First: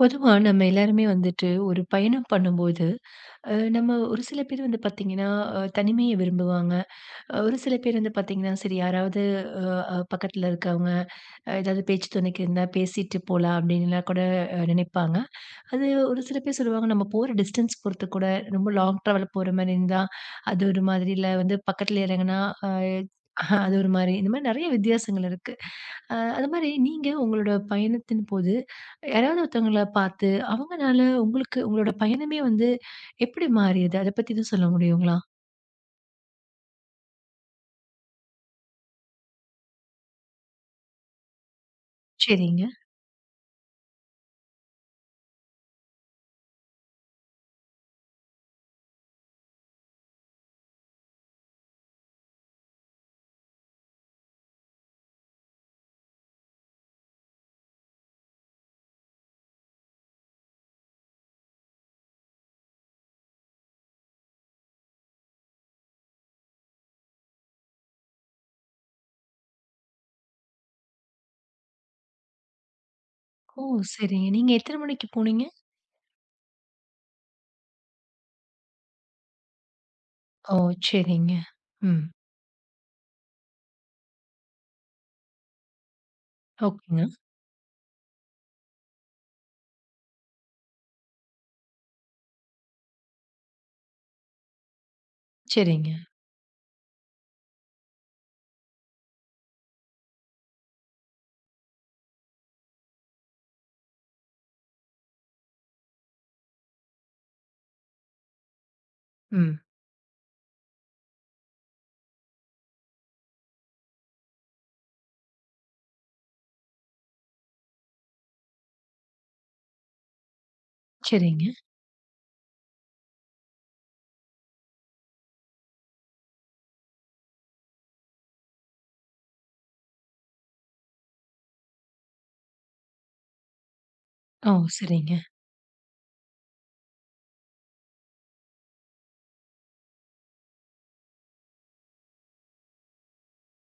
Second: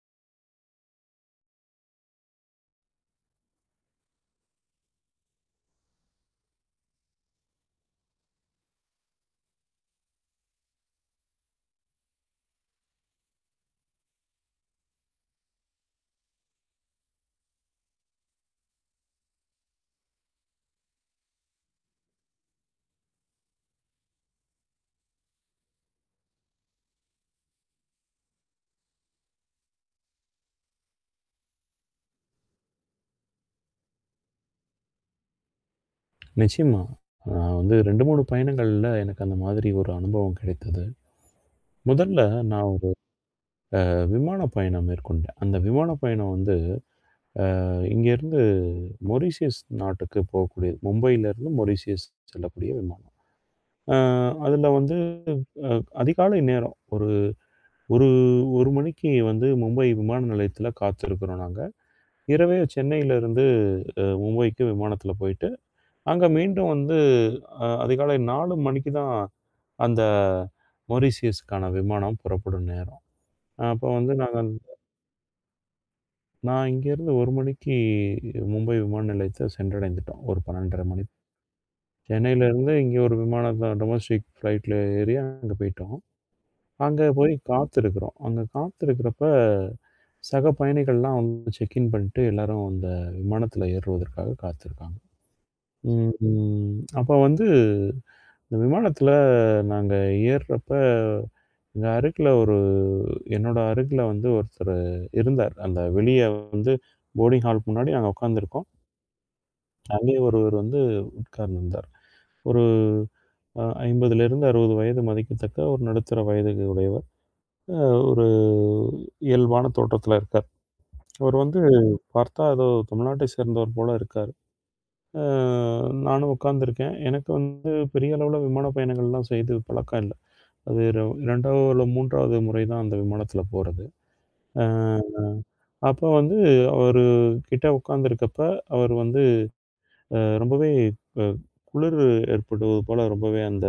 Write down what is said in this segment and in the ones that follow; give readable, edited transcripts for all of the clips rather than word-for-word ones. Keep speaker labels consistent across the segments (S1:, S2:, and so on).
S1: பொதுவா நம்ம எல்லாருமே வந்துட்டு ஒரு பயணம் பண்ணும்போது நம்ம ஒரு சில பேர் வந்து பாத்தீங்கன்னா தனிமையை விரும்புவாங்க. ஒரு சில பேர் வந்து பாத்தீங்கன்னா சரி யாராவது பக்கத்துல இருக்கவங்க ஏதாவது பேச்சு துணைக்கு இருந்தா பேசிட்டு போலாம் அப்படின்னுலாம் கூட நினைப்பாங்க. அது ஒரு சில பேர் சொல்லுவாங்க, நம்ம போற டிஸ்டன்ஸ் பொறுத்து கூட, ரொம்ப லாங் ட்ராவல் போற மாரி இருந்தா, அது ஒரு மாதிரி. இல்ல வந்து பக்கத்துல இறங்குனா, அ அது ஒரு மாரி. இந்த மாரி நெறைய வித்தியாசங்கள் இருக்கு. அது மாரி நீங்க உங்களோட பயணத்தின் போது, யாராவது ஒருத்தவங்கள பார்த்து, அவங்கனால உங்களுக்கு உங்களோட பயணமே வந்து எப்படி மாறியது? அத பத்தி எதுவும் சொல்ல முடியுங்களா?
S2: நிச்சயமா. நான் வந்து 2, 3 பயணங்கள்ல எனக்கு அந்த மாதிரி ஒரு அனுபவம் கிடைத்தது. முதல்ல
S1: சரிங்க.
S2: நான் ஒரு விமான பயணம் மேற்கொண்டேன். அந்த விமான பயணம் வந்து இங்கேருந்து மொரீஷியஸ் நாட்டுக்கு போகக்கூடியது. மும்பையிலேருந்து மொரீஷியஸ் செல்லக்கூடிய விமானம். அ அதில வந்து அ அதிகாலை நேரம் ஒரு ஒரு 1 மணிக்கு வந்து மும்பை விமான நிலையத்தில காத்திருக்கிறோம் நாங்க. இரவே சென்னையிலேருந்து மும்பைக்கு விமானத்தில போயிட்டு, அங்க மீண்டும் வந்து அதிகாலை 4 மணிக்கு தான் அந்த மொரீஷியஸ்க்கான விமானம் புறப்படும் நேரம்.
S1: ஓ!
S2: அப்போ வந்து
S1: சரிங்க. நீங்க எத்தன மணிக்கு போனீங்க?
S2: நான் இங்கேருந்து 1 மணிக்கு மும்பை விமான நிலையத்த சென்றடைந்துட்டோம். ஒரு
S1: ஓ!
S2: 12:30 மணி.
S1: சரிங்க. ம்.
S2: சென்னையிலேருந்து இங்கே ஒரு விமானத்த டொமஸ்டிக் ஃப்ளைட்ல ஏறி அங்க போயிட்டோம். அங்க
S1: ஓகேங்க.
S2: போய் காத்திருக்கிறோம். அங்க காத்திருக்கிறப்ப சக பயணிகள்லாம் வந்து செக் இன் பண்ணிட்டு எல்லாரும் அந்த விமானத்தில ஏறுவதற்காக காத்திருக்காங்க.
S1: சரிங்க.
S2: ம். அப்போ வந்து இந்த விமானத்தில நாங்க ஏறுறப்ப எங்க அருகில ஒரு என்னோட அருகில வந்து ஒருத்தரு இருந்தார். அந்த வெளிய வந்து போர்டிங் ஹால் முன்னாடி நாங்க உட்கார்ந்திருக்கோம்.
S1: ம்.
S2: அங்கேயே ஒருவர் வந்து உட்கார்ந்திருந்தார். ஒரு 50லிருந்து 60 வயது மதிக்கத்தக்க ஒரு நடுத்தர வயது உடையவர். அ ஒரு இயல்பான தோற்றத்தில இருக்கார். அவர்
S1: சரிங்க.
S2: வந்து பார்த்தா ஏதோ தமிழ்நாட்டை சேர்ந்தவர் போல இருக்காரு. அ நானும் உட்கார்ந்திருக்கேன். எனக்கு வந்து பெரிய அளவுல விமான பயணங்கள்லாம் செய்து பழக்கம் இல்ல. அது 2வது இல்ல 3வது முறை தான் அந்த விமானத்தில போறது.
S1: ஓ!
S2: அ
S1: சரிங்க.
S2: அப்ப வந்து அவரு கிட்ட உட்கார்ந்திருக்கப்ப, அவர் வந்து ரொம்பவே அ குளிர் ஏற்படுவது போல ரொம்பவே அந்த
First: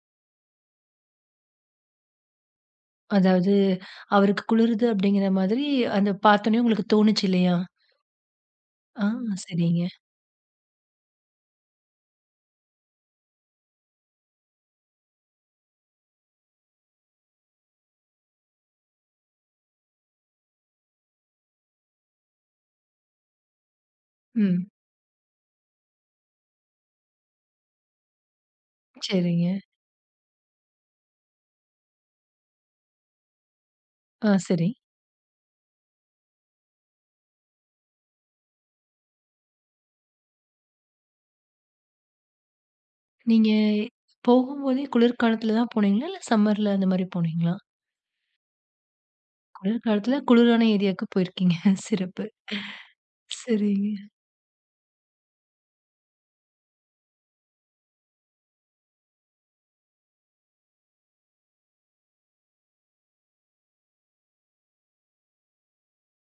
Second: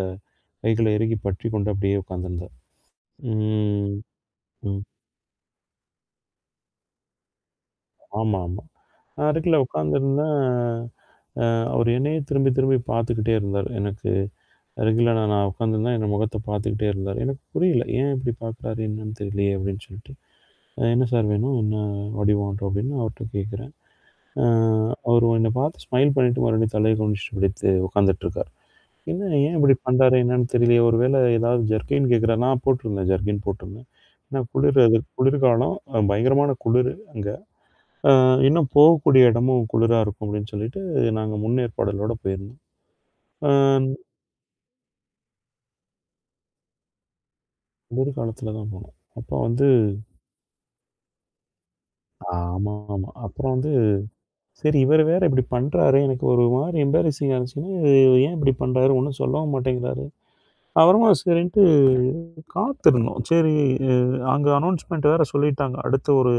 S2: கைகள இறுகி பற்றிக்கொண்டு அப்படியே உட்கார்ந்திருந்தார்.
S1: அதாவது
S2: ம்.
S1: அவருக்கு
S2: ம்.
S1: குளிருது அப்படிங்கிற மாதிரி அந்த பார்த்தோனே உங்களுக்கு தோணுச்சு இல்லையா?
S2: ஆமா, ஆமா.
S1: ஆ
S2: நான் அருகில
S1: சரிங்க.
S2: உட்கார்ந்திருந்தேன். அ அவர் என்னையே திரும்பி திரும்பி பார்த்துக்கிட்டே இருந்தார். எனக்கு அருகில நான் நான் உட்கார்ந்திருந்தேன். என் முகத்த பார்த்துக்கிட்டே இருந்தார். எனக்கு புரியல. ஏன் இப்படி பார்க்குறாரு? என்னன்னு தெரியலையே! அப்படின்னு சொல்லிட்டு. "என்ன சார் வேணும்? What you want?" அப்படின்னு அவர்ட்ட கேட்கிறேன். அ
S1: ம்.
S2: அவரு என்ன பார்த்து ஸ்மைல் பண்ணிட்டு மறுபடியும் தலைய குனிஞ்சுட்டு அப்படியே உட்கார்ந்துட்டுருக்காரு. என்ன
S1: சரிங்க.
S2: ஏன் இப்படி பண்றாரு என்னன்னு தெரியலையே! ஒருவேள ஏதாவது ஜர்கின் கேட்கிறார்னா நான் போட்டிருந்தேன். ஜர்கின் போட்டிருந்தேன்.
S1: ஆ
S2: ஏன்னா
S1: சரி.
S2: குளிர் அது குளிர்காலம். பயங்கரமான குளிரு அங்க. அ இன்னும் போகக்கூடிய இடமும் குளிரா இருக்கும் அப்படின்னு சொல்லிட்டு, நாங்க முன்னேற்பாடுகளோட போயிருந்தோம்.
S1: நீங்க
S2: அ
S1: போகும்போதே குளிர்காலத்துல தான் போனீங்களா? இல்ல சம்மர்ல அந்த மாரி போனீங்களா?
S2: குளிர்காலத்துல தான் போனோம். அப்போ வந்து
S1: குளிர்காலத்துல குளிரான ஏரியாவுக்கு போயிருக்கீங்க. சிறப்பு.
S2: ஆமாமா. அப்புறம் வந்து
S1: சரிங்க.
S2: சரி இவரு வேற இப்படி பண்றாரு. எனக்கு ஒரு மாரி எம்பாரசிங்கா இருந்துச்சுன்னா, இது ஏன் இப்படி பண்றாரு? ஒண்ணும் சொல்லவும் மாட்டேங்கிறாரு. அப்புறமா சரின்ட்டு காத்திருந்தோம். சரி அ அங்க அனௌன்ஸ்மென்ட் வேற சொல்லிட்டாங்க. அடுத்த ஒரு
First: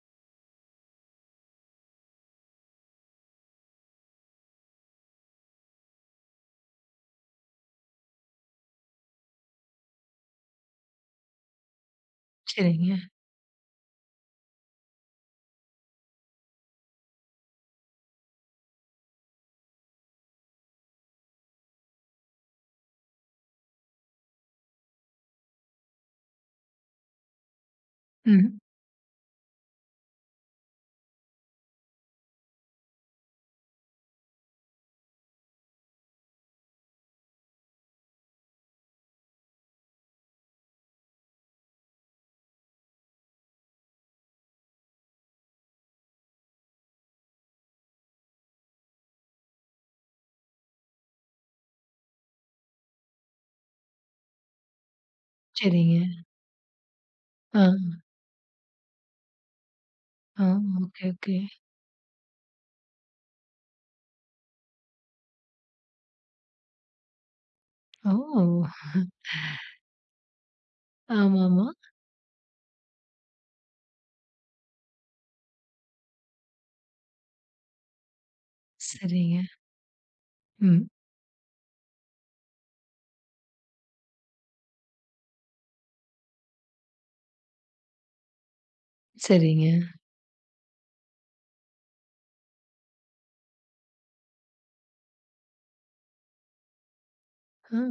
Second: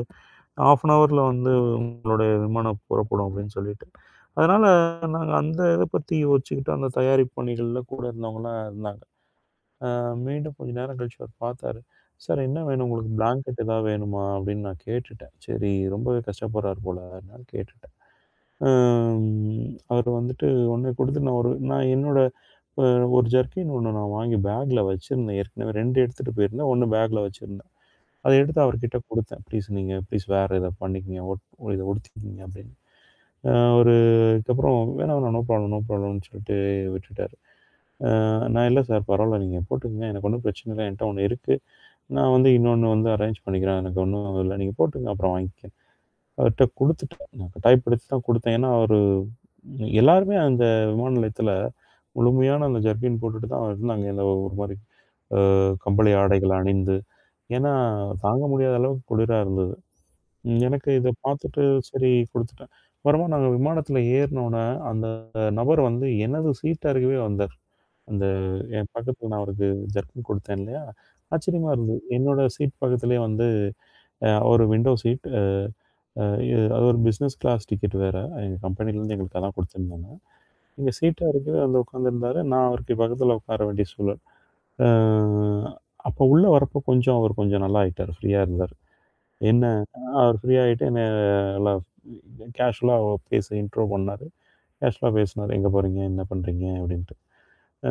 S2: ஹாஃப் அன் ஹவர்ல வந்து உங்களுடைய விமானம் புறப்படும் அப்படின்னு சொல்லிட்டு. அதனால நாங்க அந்த இத பத்தி யோசிச்சுக்கிட்டு அந்த தயாரிப்பு பணிகள்ல கூட இருந்தவங்கலாம் இருந்தாங்க. மீண்டும் கொஞ்ச நேரம் கழிச்சு அவர் பார்த்தாரு. "சார் என்ன வேணும்
S1: சரிங்க.
S2: உங்களுக்கு? பிளாங்கெட் ஏதாவது வேணுமா?" அப்படின்னு நான் கேட்டுட்டேன். சரி ரொம்பவே கஷ்டப்படுறார் போல அதனால கேட்டுட்டேன். அம் அவர் வந்துட்டு ஒண்ணு குடுத்து நான் என்னோட அ ஒரு ஜர்க்கின் ஒண்ணு நான் வாங்கி பேக்ல வச்சிருந்தேன். ஏற்கனவே 2 எடுத்துட்டு போயிருந்தேன். ஒண்ணு பேக்ல வச்சிருந்தேன். அத
S1: ம்.
S2: எடுத்து அவர்கிட்ட குடுத்தேன். "ப்ளீஸ் நீங்க ப்ளீஸ் வேற இத பண்ணிக்கங்க. ஒட் இத ஒடுத்திக்கங்க" அப்படின்னு. அ ஒரு அதுக்கப்புறம் "வேணாம், வேணாம். நோ ப்ராப்ளம், நோ ப்ராப்ளம்ன்னு" சொல்லிட்டு விட்டுட்டாரு. நான் "இல்ல சார் பரவால்ல. நீங்க போட்டுக்கங்க. எனக்கு ஒண்ணும் பிரச்சனை இல்ல. என்ட்ட ஒண்ணு இருக்கு. நான் வந்து இன்னொன்னு வந்து அரேஞ்ச் பண்ணிக்கிறேன். எனக்கு ஒண்ணும் இல்ல. நீங்க போட்டுக்கங்க. அப்புறம் வாங்கிக்கங்க." அவர்ட்ட குடுத்துட்டேன். நான் கட்டாயப்படுத்தி தான் குடுத்தேன். ஏன்னா, அவரு எல்லாருமே அந்த விமான நிலையத்தில முழுமையான அந்த ஜர்கின் போட்டுட்டு தான் இருந்தாங்க. இந்த ஒரு மாரி அ
S1: சரிங்க.
S2: கம்பளி ஆடைகள் அணிந்து.
S1: ஆ,
S2: ஏன்னா, தாங்க முடியாத அளவுக்கு குளிரா இருந்தது.
S1: ஆ.
S2: ம். எனக்கு
S1: ஓகே,
S2: இத
S1: ஓகே.
S2: பார்த்துட்டு சரி குடுத்துட்டேன். அப்புறமா நாங்க விமானத்தில ஏறுனோனே, அந்த நபர் வந்து எனது சீட் அருகவே வந்தார். அந்த
S1: ஓ!
S2: என் பக்கத்தில நான் அவருக்கு ஜர்க்கின் குடுத்தேன் இல்லையா?
S1: ஆமாமா.
S2: ஆச்சரியமா இருந்தது. என்னோட சீட் பக்கத்திலேயே வந்து ஒரு விண்டோ சீட். அ அ இது அது ஒரு பிசினஸ் கிளாஸ் டிக்கெட் வேற. எங்க கம்பெனிலேருந்து
S1: சரிங்க.
S2: எங்களுக்கு அதான் குடுத்துருந்தாங்க.
S1: ம்.
S2: எங்க சீட் அருகே வந்து உட்காந்துருந்தாரு. நான் அவருக்கு பக்கத்தில உட்கார வேண்டிய சூழல். அ அப்போ உள்ள வரப்போ கொஞ்சம் அவர் கொஞ்சம் நல்லா ஆயிட்டாரு. ஃப்ரீயா இருந்தாரு.
S1: சரிங்க.
S2: என்ன அவர் ஃப்ரீ ஆயிட்டு நல்லா கேஷுவலாக பேச இன்ட்ரோ பண்ணாரு. கேஷுவலா பேசினாரு. "எங்க போறீங்க? என்ன பண்றீங்க?" அப்படின்ட்டு.
S1: ஆ
S2: ஆ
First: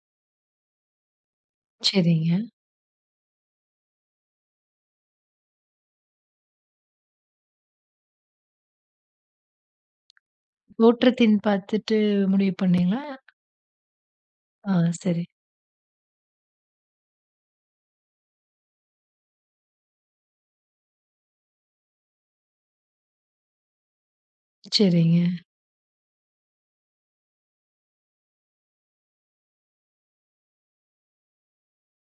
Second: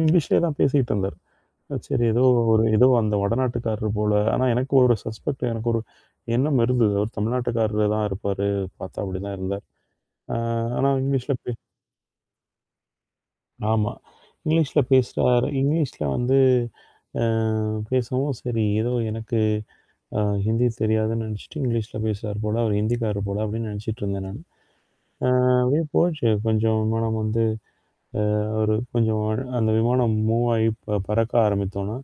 S2: இங்கிலீஷ்லயே தான் பேசிக்கிட்டு இருந்தாரு. சரி
S1: சரிங்க.
S2: ஏதோ அந்த வடநாட்டுக்காரர் போல. ஆனா எனக்கு ஒரு எண்ணம் இருந்தது. அவர் தமிழ்நாட்டுக்காரரா தான் இருப்பாரு. பார்த்தா அப்படிதான் இருந்தார். ஆ ஆனா இங்கிலீஷ்ல
S1: தோற்றத்தின்
S2: பே
S1: பார்த்துட்டு முடிவு பண்ணீங்களா?
S2: ஆமா.
S1: ஆ
S2: இங்கிலீஷ்ல
S1: சரி.
S2: பேசுறாரு. இங்கிலீஷ்ல வந்து ஆ பேசவும் சரி ஏதோ எனக்கு அ ஹிந்தி தெரியாதுன்னு நினைச்சுட்டு இங்கிலீஷ்ல பேசுறார் போல. அவர் ஹிந்திக்காரர் போல அப்படின்னு நினைச்சிட்டு இருந்தேன் நானு.
S1: சரிங்க.
S2: அ அப்படியே போச்சு. கொஞ்சம் விமானம் வந்து அ ஒரு கொஞ்சம் அந்த விமானம் மூவ் ஆகி பறக்க ஆரம்பித்தோன்னா,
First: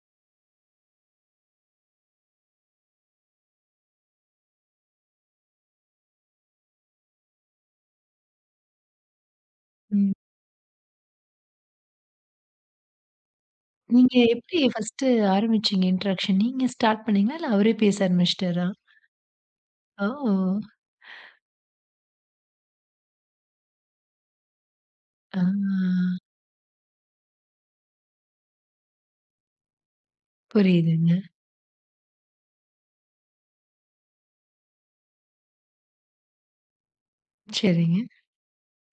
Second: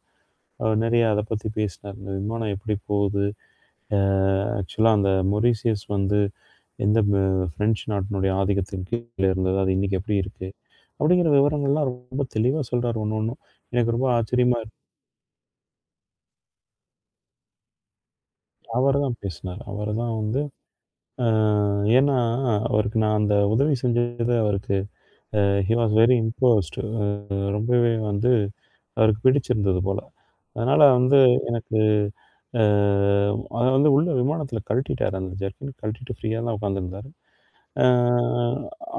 S2: அவர் நிறைய அத பத்தி பேசினார். இந்த விமானம் எப்படி போகுது? அ ஆக்சுவலா அந்த மொரீஷியஸ் வந்து எந்த ப பிரெஞ்சு நாட்டினுடைய ஆதிக்கத்தின் கீழ இருந்தது. அது இன்னைக்கு
S1: ம்.
S2: எப்படி இருக்கு? அப்படிங்கிற விவரங்கள்லாம் ரொம்ப தெளிவா சொல்றாரு ஒண்ணும். எனக்கு ரொம்ப
S1: நீங்க
S2: ஆச்சரியமா
S1: எப்படி
S2: இருக்கு.
S1: ஃபர்ஸ்ட்டு ஆரம்பிச்சீங்க இன்ட்ராக்ஷன்? நீங்க ஸ்டார்ட் பண்ணீங்களா? இல்ல அவரே பேச ஆரம்பிச்சுட்டாரா?
S2: அவரு தான் பேசினாரு. அவரு
S1: ஓ!
S2: தான் வந்து அ ஏன்னா அவருக்கு நான் அந்த உதவி செஞ்சது அவருக்கு
S1: ஆ
S2: ஹி வாஸ் வெரி இம்போஸ்டு. ரொம்பவே வந்து அவருக்கு பிடிச்சிருந்தது போல. அதனால
S1: புரியுதுங்க.
S2: வந்து எனக்கு அ அத வந்து உள்ள விமானத்தில கழட்டிட்டாரு அந்த ஜெர்கின் கழட்டிட்டு ஃப்ரீயா தான் உட்காந்துருந்தாரு. அ
S1: சரிங்க.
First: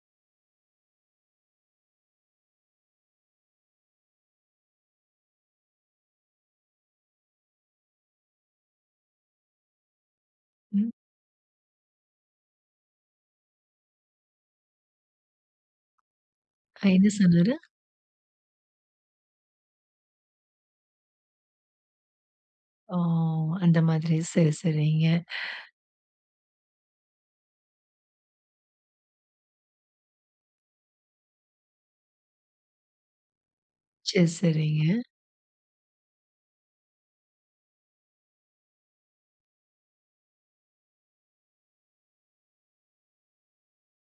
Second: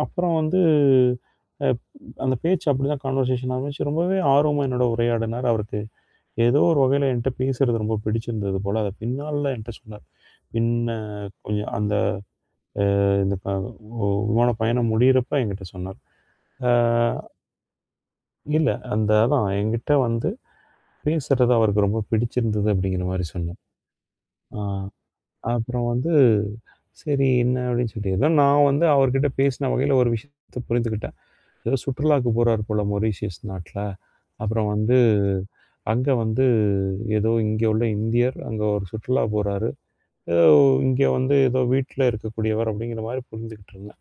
S2: அப்புறம் வந்து அ அந்த பேச்சு அப்படிதான் கான்வர்சேஷன் ஆரம்பிச்சு, ரொம்பவே ஆர்வமா என்னோட உரையாடினார். அவருக்கு ஏதோ ஒரு வகையில என்ட்ட பேசுறது ரொம்ப பிடிச்சிருந்தது போல. அத பின்னால என்ட்ட சொன்னார்.
S1: ம்.
S2: பின்ன கொஞ்சம் அந்த அ இந்த ப ஒ விமான பயணம் முடியிறப்ப என்கிட்ட சொன்னார். அ
S1: என்ன சொன்னாரு?
S2: இல்ல. அந்த அதான் என்கிட்ட வந்து பேசுறது அவருக்கு ரொம்ப பிடிச்சிருந்தது
S1: ஓ!
S2: அப்படிங்கிற மாரி சொன்னார்.
S1: அந்த மாதிரி. சரி,
S2: ஆ
S1: சரிங்க.
S2: அப்புறம் வந்து சரி என்ன அப்படின்னு சொல்லி ஏதோ நான் வந்து அவர்கிட்ட பேசின வகையில ஒரு விஷயத்த புரிந்துக்கிட்டேன். ஏதோ சுற்றுலாக்கு போறார் போல மொரீஷியஸ் நாட்ல.
S1: சரி,
S2: அப்புறம்
S1: சரிங்க.
S2: வந்து அங்க வந்து ஏதோ இங்க உள்ள இந்தியர் அங்க ஒரு சுற்றுலா போறாரு. ஏதோ இங்க வந்து ஏதோ வீட்ல இருக்கக்கூடியவர் அப்படிங்கிற மாரி புரிந்துகிட்டு இருந்தேன்.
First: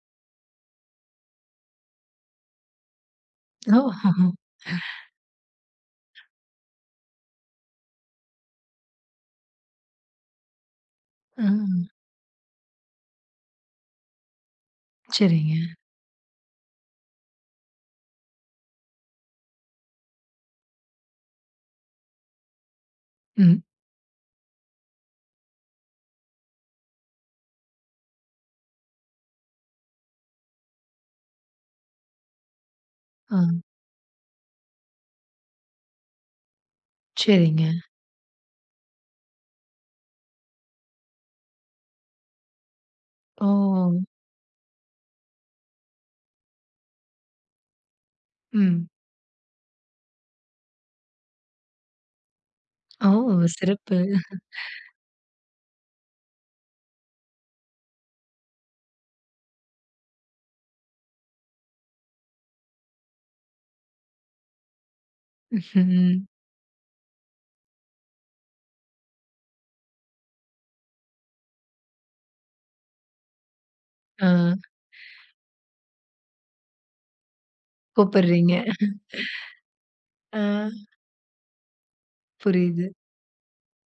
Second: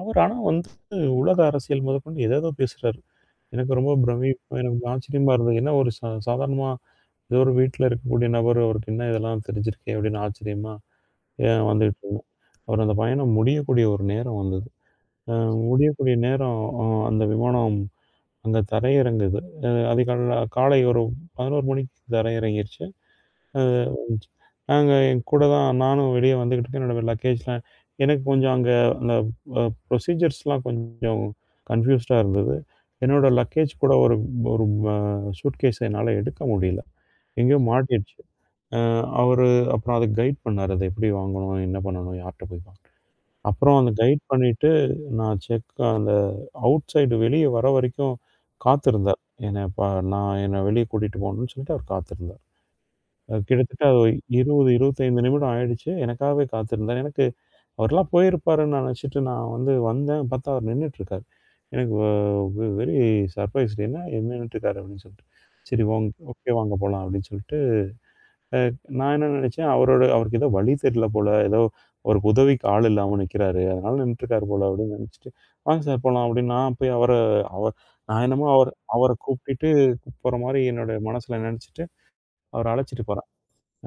S2: அவர் ஆனா வந்து உலக அரசியல் முதற்கொண்டு ஏதேதோ பேசுறாரு.
S1: ஓ!
S2: எனக்கு ரொம்ப பிரமிப்பா எனக்கு ஆச்சரியமா இருந்தது. என்ன ஒரு சாதாரணமா ஏதோ ஒரு வீட்ல இருக்கக்கூடிய நபர் அவருக்கு என்ன இதெல்லாம் தெரிஞ்சிருக்கே! அப்படின்னு ஆச்சரியமா
S1: ஆ
S2: வந்துகிட்டுருந்தேன். அவர் அந்த பயணம் முடியக்கூடிய ஒரு நேரம் வந்தது. அ
S1: சரிங்க.
S2: முடியக்கூடிய நேரம் அந்த விமானம் அங்க தரையிறங்குது. அதிகாலையில காலை ஒரு 11 மணிக்கு தரையிறங்கிருச்சு.
S1: ம்.
S2: அ நாங்க என் கூட தான் நானும் வெளிய வந்துகிட்டு இருக்கேன். என்னோட லக்கேஜ்லாம் எனக்கு கொஞ்சம் அங்க அந்த அ ப்ரொசீஜர்ஸ்லாம் கொஞ்சம் கன்ஃப்யூஸ்டா இருந்தது. என்னோட
S1: ஆ
S2: லக்கேஜ் கூட ஒரு ஒரு ம சூட்கேஸ் என்னால எடுக்க முடியல. எங்கேயோ
S1: சரிங்க.
S2: மாட்டிடுச்சு. அ அவரு அப்புறம் அத கைட் பண்ணாரு. அத எப்படி வாங்கணும்? என்ன பண்ணணும்? யார்ட்ட போய் வாங்கணும்?
S1: ஓ!
S2: அப்புறம் அந்த கைட் பண்ணிட்டு நான் செக் அந்த அவுட் சைடு வெளிய வர வரைக்கும்
S1: ம்.
S2: காத்திருந்தார். என்ன ப நான் என்ன வெளிய கூட்டிட்டு போணும்னு சொல்லிட்டு அவர் காத்திருந்தார்.
S1: ஓ!
S2: கிட்டத்தட்ட
S1: சிறப்பு.
S2: ஒரு 20, 25 நிமிடம் ஆயிடுச்சு. எனக்காகவே காத்திருந்தார். எனக்கு அவர்லாம் போயிருப்பாருன்னு நினச்சுட்டு நான் வந்து வந்தேன். பார்த்தா அவர் நின்னுட்டுருக்காரு. எனக்கு வ வெ வெரி சர்ப்ரைஸ்டு. என்ன என்ன நின்னுட்டுருக்காரு அப்படின்னு சொல்லிட்டு. சரி
S1: ம்.
S2: ஓகே வாங்க போலாம் அப்படின்னு சொல்லிட்டு, நான் என்ன நினச்சேன், அவருக்கு ஏதோ வழி தெரியல போல. ஏதோ அவருக்கு உதவிக்கு ஆள் இல்லாம நிக்கிறாரு. அதனால
S1: ஆ
S2: நின்னுட்டுருக்காரு போல அப்படின்னு நினச்சுட்டு, வாங்க சார் போலாம் அப்படின்னு நான் போய் அவர அவ நான் என்னமோ
S1: கூப்பிடுறீங்க.
S2: அவர அவர கூப்பிட்டுட்டு போற
S1: ஆ
S2: மாரி என்னோட மனசுல நினச்சுட்டு, அவர
S1: புரியுது.
S2: அழைச்சிட்டு போறேன்.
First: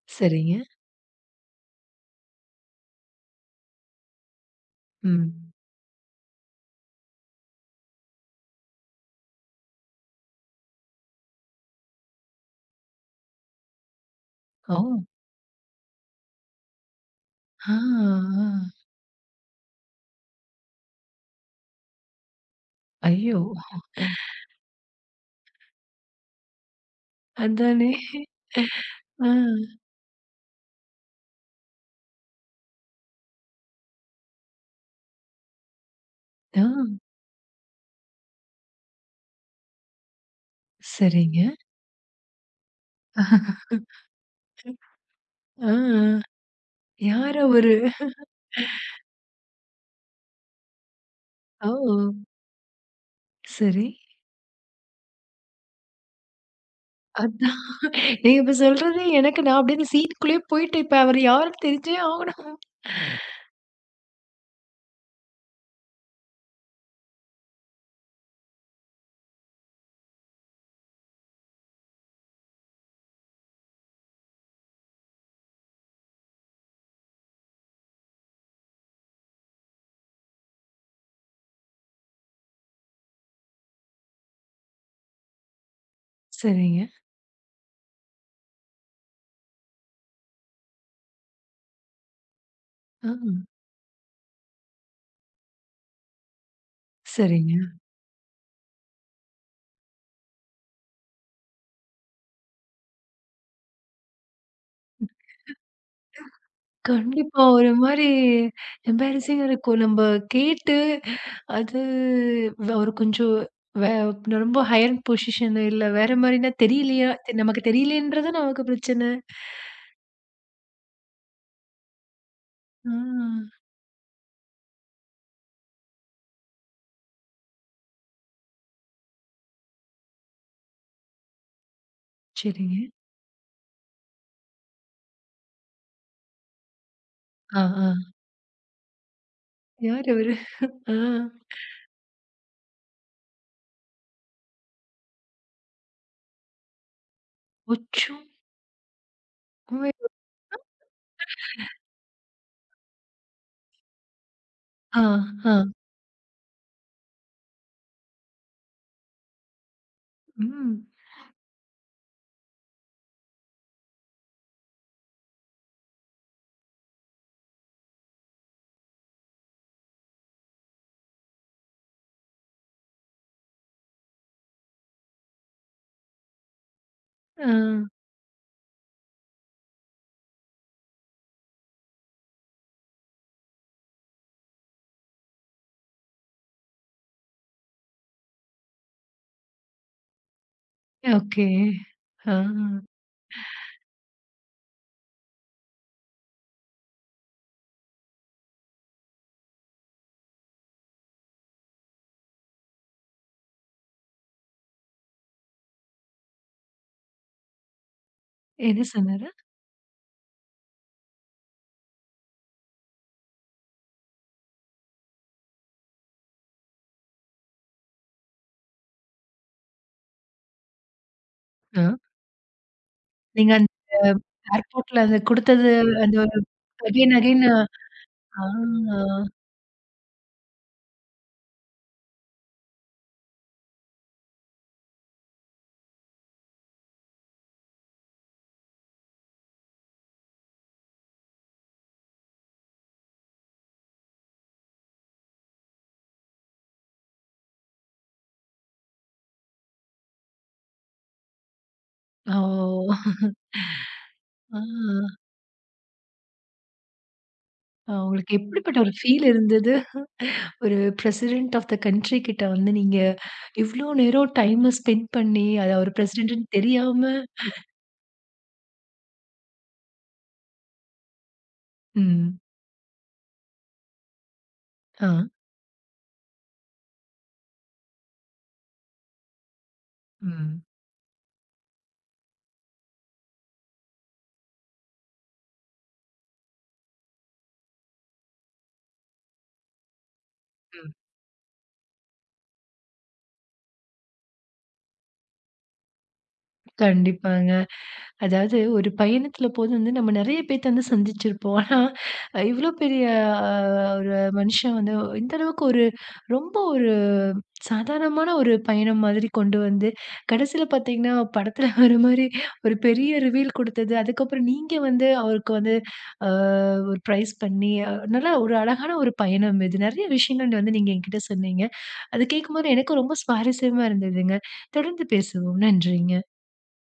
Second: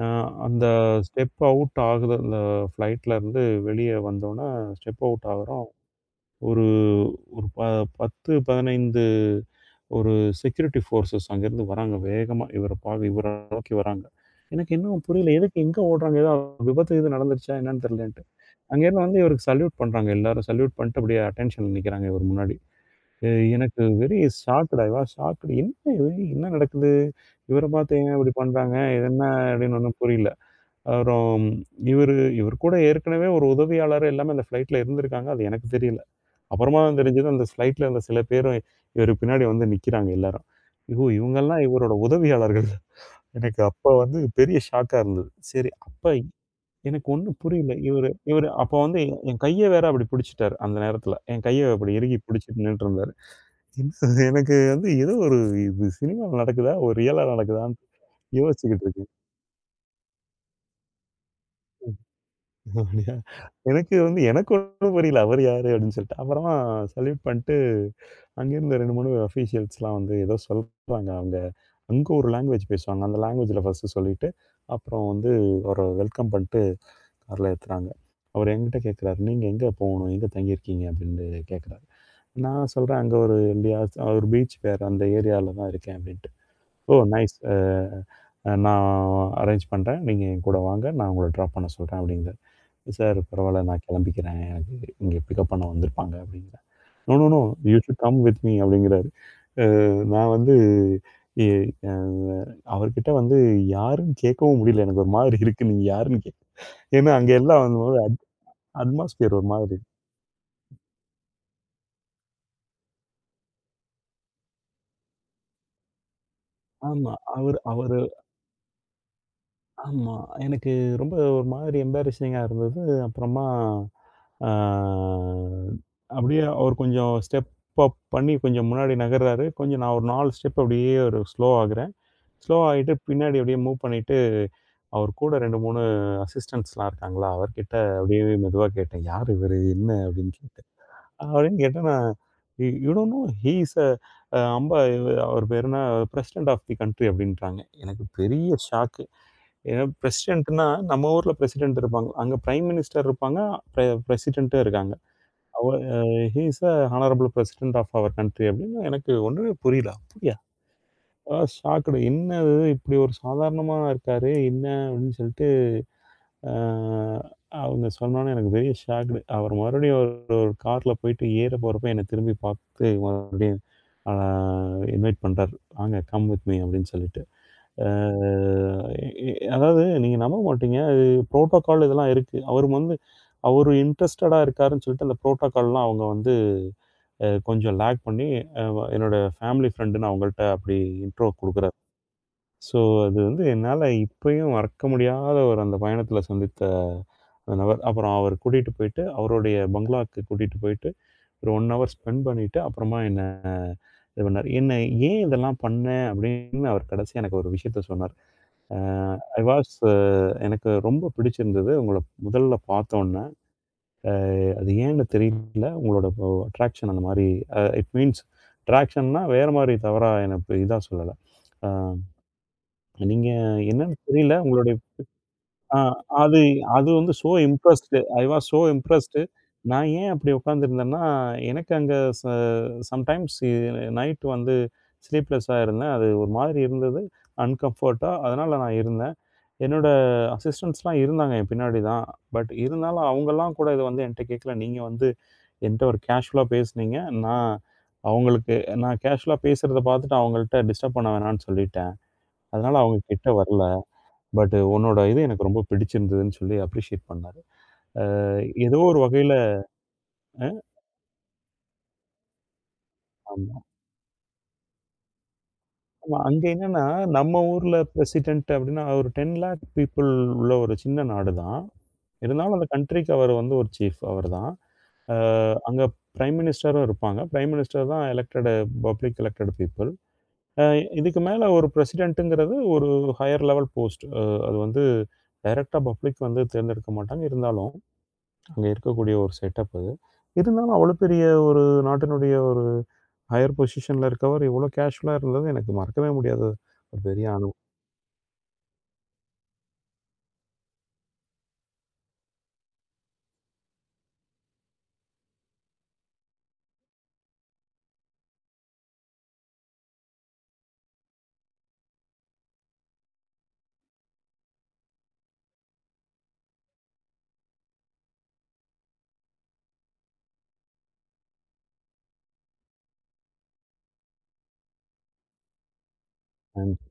S2: அ
S1: சரிங்க.
S2: அந்த ஸ்டெப் அவுட் ஆகுது. அந்த ஃப்ளைட்லருந்து வெளிய வந்தோனே, ஸ்டெப் அவுட்
S1: ம்.
S2: ஆகுறோம். ஒரு ஒரு ப 10, 15 ஒரு செக்யூரிட்டி ஃபோர்ஸஸ் அங்கேருந்து வராங்க வேகமா. இவர நோக்கி வராங்க. எனக்கு
S1: ஓ!
S2: இன்னும் புரியல. எதுக்கு எங்க ஓடுறாங்க? ஏதோ விபத்து எதுவும் நடந்துருச்சா
S1: ஆ,
S2: என்னன்னு தெரியலன்ட்டு.
S1: ஆ.
S2: அங்கேருந்து வந்து இவருக்கு சல்யூட் பண்றாங்க எல்லாரும். சல்யூட் பண்ணிட்டு அப்படியே அட்டென்ஷன்ல நிக்கிறாங்க இவர் முன்னாடி. எ
S1: ஐயோ!
S2: எனக்கு very shocked. I was shocked. என்ன இது? என்ன நடக்குது? இவர
S1: அதானே!
S2: பாத்து ஏன் இப்படி பண்றாங்க? இது என்ன?
S1: ஆ,
S2: அப்படின்னு ஒண்ணும் புரியல. அப்புறம் இவர் கூட ஏற்கனவே ஒரு உதவியாளர் எல்லாமே அந்த ஃப்ளைட்ல இருந்திருக்காங்க. அது எனக்கு தெரியல.
S1: ஆ,
S2: அப்புறமா தான் தெரிஞ்சது அந்த ஃப்ளைட்ல இருந்த சில பேரும் இவருக்கு பின்னாடி வந்து நிக்கிறாங்க எல்லாரும். ஐயோ!
S1: சரிங்க.
S2: இவங்கலாம் இவரோட உதவியாளர்கள். எனக்கு அப்ப வந்து பெரிய ஷாக்கா இருந்தது.
S1: ஆ,
S2: சரி அப்ப எனக்கு ஒண்ணும்
S1: யாரோ ஒரு
S2: புரியல. இவரு இவரு அப்ப வந்து என் கைய வேற அப்படி பிடிச்சுட்டாரு அந்த நேரத்துல. என்
S1: ஓ!
S2: கைய அப்படி இறுகி பிடிச்சுட்டு நின்னுட்டுருந்தாரு.
S1: சரி.
S2: எனக்கு வந்து ஏதோ ஒரு இது சினிமால நடக்குதா? ஒரு ரியலா
S1: அதான்
S2: நடக்குதான்னு
S1: நீங்க இப்ப
S2: யோசிச்சுக்கிட்டு
S1: சொல்றது
S2: இருக்கேன்.
S1: எனக்கு நான் அப்படியே அந்த சீனுக்குள்ளேயே போயிட்டேன். இப்ப அவர் யாருன்னு தெரிஞ்சே ஆகணும்.
S2: அப்படியா? எனக்கு ஒண்ணும் புரியல. அவரு யாரு? அப்படின்னு சொல்லிட்டு. அப்புறமா சல்யூட் பண்ணிட்டு, அங்கேருந்து 2, 3 அஃபீஷியல்ஸ்லாம் வந்து ஏதோ சொல்றாங்க. அவங்க அங்க ஒரு லாங்குவேஜ் பேசுவாங்க. அந்த லாங்குவேஜ்ல ஃபர்ஸ்ட்டு சொல்லிட்டு, அப்புறம் வந்து அவர வெல்கம் பண்ணிட்டு கார்ல ஏத்துறாங்க. அவரு என்கிட்ட கேட்குறாரு, "நீங்க எங்க போகணும்? எங்க தங்கியிருக்கீங்க?" அப்படின்னு கேட்குறாரு. நான் சொல்றேன், "அங்க ஒரு எங்கேயாச்சு ஒரு பீச் பேர் அந்த ஏரியால தான் இருக்கேன்" அப்படின்ட்டு.
S1: சரிங்க.
S2: "ஓ! நைஸ். நான் அரேஞ்ச் பண்றேன். நீங்க என் கூட வாங்க. நான் உங்கள ட்ராப் பண்ண சொல்றேன்" அப்படிங்கிறாரு.
S1: ஆ,
S2: சார் பரவால்ல நான் கிளம்பிக்கிறேன். எனக்கு இங்க பிக்கப் பண்ண வந்திருப்பாங்க அப்படிங்கிறேன். நோ, நோ, நோ
S1: சரிங்க.
S2: You should come with me அப்படிங்கிறாரு. அ நான் வந்து எ அ அவர்கிட்ட வந்து யாருன்னு கேட்கவும் முடியல. எனக்கு ஒரு மாதிரி இருக்கு. நீங்க யாருன்னு கேக் ஏன்னா அங்க
S1: கண்டிப்பா.
S2: எல்லாம்
S1: ஒரு
S2: வந்து ஒரு
S1: மாரி
S2: அட்மாஸ்பியர்
S1: எம்பாரசிங்கா
S2: ஒரு மாதிரி.
S1: இருக்கும்.
S2: இருக்கு.
S1: நம்ப கேட்டு அது வ ஒரு கொஞ்சம் வே ரொம்ப ஹையர் பொசிஷன் இல்ல வேற மாரினா தெரியலையா?
S2: ஆமா.
S1: தெ-
S2: அவரு
S1: நமக்கு
S2: அவரு
S1: தெரியலையேன்றது நமக்கு பிரச்சனை.
S2: ஆமா. எனக்கு ரொம்ப ஒரு மாதிரி எம்பாரஸிங்கா இருந்தது.
S1: ஆ
S2: அப்புறமா ஆ அப்படியே அவர் கொஞ்சம் ஸ்டெப் அப் பண்ணி கொஞ்சம் முன்னாடி நகர்றாரு. கொஞ்சம் நான் ஒரு 4 ஸ்டெப் அப்படியே ஒரு ஸ்லோ ஆகுறேன். ஸ்லோ
S1: சரிங்க.
S2: ஆயிட்டு பின்னாடி அப்படியே மூவ் பண்ணிட்டு, அவர் கூட 2, 3 அசிஸ்டன்ட்ஸ்லாம் இருக்காங்களா,
S1: ஆ,
S2: அவர்கிட்ட
S1: ஆ.
S2: அப்படியே மெதுவா கேட்டேன். "யார் இவரு? என்ன?"
S1: யார் அவரு?
S2: அப்படின்னு கேட்டேன்.
S1: ஆ.
S2: அப்படின்னு கேட்டா நான் "you you don't know he is a a அம்பா இவ- அவர் பேரு என்ன பிரசிடென்ட் ஆஃப் தி கண்ட்ரி" அப்படின்ட்டாங்க. எனக்கு
S1: அச்சோ!
S2: பெரிய ஷாக்கு. ஏன்னா பிரசிடென்ட்னா நம்ம ஊர்ல பிரசிடென்ட் இருப்பாங்க. அங்க பிரைம் மினிஸ்டர் இருப்பாங்க. பிரசிடென்ட்டும் இருக்காங்க.
S1: ஆ, ஆ.
S2: அவர் "he is a honourable president of our country" அப்படின்னு எனக்கு ஒண்ணுமே புரியல. அப்படியா!
S1: ம்.
S2: ஷாக்டு. என்னது இப்படி ஒரு சாதாரணமா இருக்காரு. என்ன அப்படின்னு சொல்லிட்டு, ஆ அவங்க சொன்னோனே எனக்கு பெரிய ஷாக்டு. அவர் மறுபடியும் ஒரு ஒரு கார்ல போயிட்டு ஏற போறப்ப என்ன திரும்பி பார்த்து மறுபடியும் ஆ இன்வைட் பண்றாரு. "வாங்க கம் வித் மீ" அப்படின்னு சொல்லிட்டு.
S1: ஆ.
S2: ஆ எ அதாவது நீங்க நம்ப மாட்டீங்க. அது புரோட்டோகால் இதெல்லாம் இருக்கு. அவரு வந்து அவரு இன்ட்ரஸ்டடா இருக்காருன்னு சொல்லிட்டு அந்த புரோட்டோகால்லாம் அவங்க வந்து கொஞ்சம் லாக் பண்ணி, அ என்னோட ஃபேமிலி ஃப்ரெண்டுன்னு அவங்கள்ட்ட அப்படி இன்ட்ரோ
S1: ஓகே.
S2: குடுக்குறாரு.
S1: ஆ.
S2: ஸோ, அது வந்து என்னால இப்பயும் மறக்க முடியாத ஒரு அந்த பயணத்தில சந்தித்த அந்த நபர். அப்புறம் அவர கூட்டிட்டு போயிட்டு, அவருடைய பங்களாக்கு கூட்டிட்டு போயிட்டு, ஒரு 1 ஹவர் ஸ்பெண்ட் பண்ணிட்டு, அப்புறமா என்ன இது பண்ணாரு. என்ன "ஏன் இதெல்லாம் பண்ணேன்?" அப்படின்னு அவர் கடைசியா எனக்கு ஒரு விஷயத்த சொன்னார். அ
S1: என்ன சொன்னாரு?
S2: ஐ வாஸ் எனக்கு ரொம்ப பிடிச்சிருந்தது. உங்கள முதல்ல பார்த்தோன்ன. அது ஏன்னு தெரியல. உங்களோட அட்ராக்ஷன் அந்த மாரி இட் மீன்ஸ் அட்ராக்ஷன்னா வேற மாரி தவறா எனக்கு இதா சொல்லல. அ
S1: ஆ.
S2: நீங்க
S1: நீங்க
S2: என்னன்னு தெரியல. உங்களோட
S1: ஏர்போர்ட்ல அது குடுத்தது
S2: ஆ
S1: அந்த ஒரு
S2: அது அது வந்து
S1: again
S2: so
S1: again
S2: impressed. I was so impressed. நான் ஏன் அப்படி உட்காந்துருந்தேன்னா, எனக்கு அங்க ச சம்டைம்ஸ் நைட் வந்து ஸ்லீப்லெஸ்ஸா இருந்தேன். அது ஒரு மாதிரி இருந்தது. அன்கம்ஃபர்ட்டா அதனால நான் இருந்தேன். என்னோட அசிஸ்டன்ட்ஸ்லாம் இருந்தாங்க என் பின்னாடி தான். பட் இருந்தாலும் அவங்கலாம் கூட இத வந்து என்ட்ட கேட்கல. நீங்க வந்து என்ட்ட ஒரு கேஷுவலா பேசுனீங்க. நான் அவங்களுக்கு நான் கேஷுவலா பேசுறத பார்த்துட்டு அவங்கள்ட்ட டிஸ்டர்ப் பண்ண வேணான்னு சொல்லிட்டேன்.
S1: ஆ
S2: அதனால அவங்க கிட்ட
S1: ஓ!
S2: வரல. பட் உன்னோட இது எனக்கு ரொம்ப பிடிச்சிருந்ததுன்னு சொல்லி அப்ரிஷியேட் பண்ணாரு.
S1: ஆ
S2: அ
S1: உங்களுக்கு எப்படிப்பட்ட
S2: ஏதோ
S1: ஒரு
S2: ஒரு
S1: ஃபீல்
S2: வகையில
S1: இருந்தது?
S2: அ
S1: ஒரு பிரசிடென்ட் ஆஃப் த கண்ட்ரி கிட்ட வந்து நீங்க
S2: ஆமா.
S1: இவ்ளோ நேரம் டைம ஸ்பெண்ட் பண்ணி, அது அவர்
S2: ஆமா. அங்க
S1: பிரசிடென்ட்ன்னு
S2: என்னன்னா,
S1: தெரியாம
S2: நம்ம ஊர்ல பிரசிடென்ட் அப்டின்னா ஒரு 10,00,000 பீப்பிள் உள்ள ஒரு சின்ன நாடு தான்.
S1: ம்.
S2: இருந்தாலும் அந்த கண்ட்ரிக்கு அவர் வந்து ஒரு சீஃப் அவர்தான்.
S1: ஆ.
S2: அ அங்க பிரைம் மினிஸ்டரும் இருப்பாங்க. பிரைம் மினிஸ்டர் தான் எலக்டட் பப்ளிக் எலக்டட் பீப்பிள்.
S1: ம்.
S2: அ இதுக்கு மேல ஒரு பிரசிடென்ட்ங்கிறது ஒரு ஹையர் லெவல் போஸ்ட். அது வந்து டைரக்ட்டா பப்ளிக் வந்து தேர்ந்தெடுக்க மாட்டாங்க. இருந்தாலும் அங்க இருக்கக்கூடிய ஒரு செட்டப் அது. இருந்தாலும்
S1: ம்.
S2: அவ்வளோ பெரிய ஒரு நாட்டினுடைய ஒரு ஹையர் பொசிஷன்ல இருக்கவர் இவ்வளோ கேஷுவலா இருந்தது எனக்கு மறக்கவே முடியாத ஒரு பெரிய
S1: கண்டிப்பாங்க. அதாவது ஒரு பயணத்துல போது வந்து நம்ம நெறைய பேத்த வந்து சந்திச்சிருப்போம். ஆனா, இவ்ளோ பெரிய அ ஒரு மனுஷன் வந்து இந்த அளவுக்கு ஒரு ரொம்ப ஒரு சாதாரணமான ஒரு பயணம் மாதிரி கொண்டு வந்து, கடைசில பார்த்தீங்கன்னா, படத்துல வர மாரி ஒரு பெரிய ரிவீல் குடுத்தது. அதுக்கப்புறம் நீங்க வந்து அவருக்கு வந்து அ ஒரு பிரைஸ் பண்ணி, நல்லா ஒரு அழகான ஒரு பயணம் இது. நெறைய விஷயங்கள் வந்து நீங்க என்கிட்ட சொன்னீங்க. அது கேட்கும்போது எனக்கும் ரொம்ப சுவாரஸ்யமா இருந்ததுங்க. தொடர்ந்து பேசுவோம். நன்றிங்க.
S2: அனுபவம்.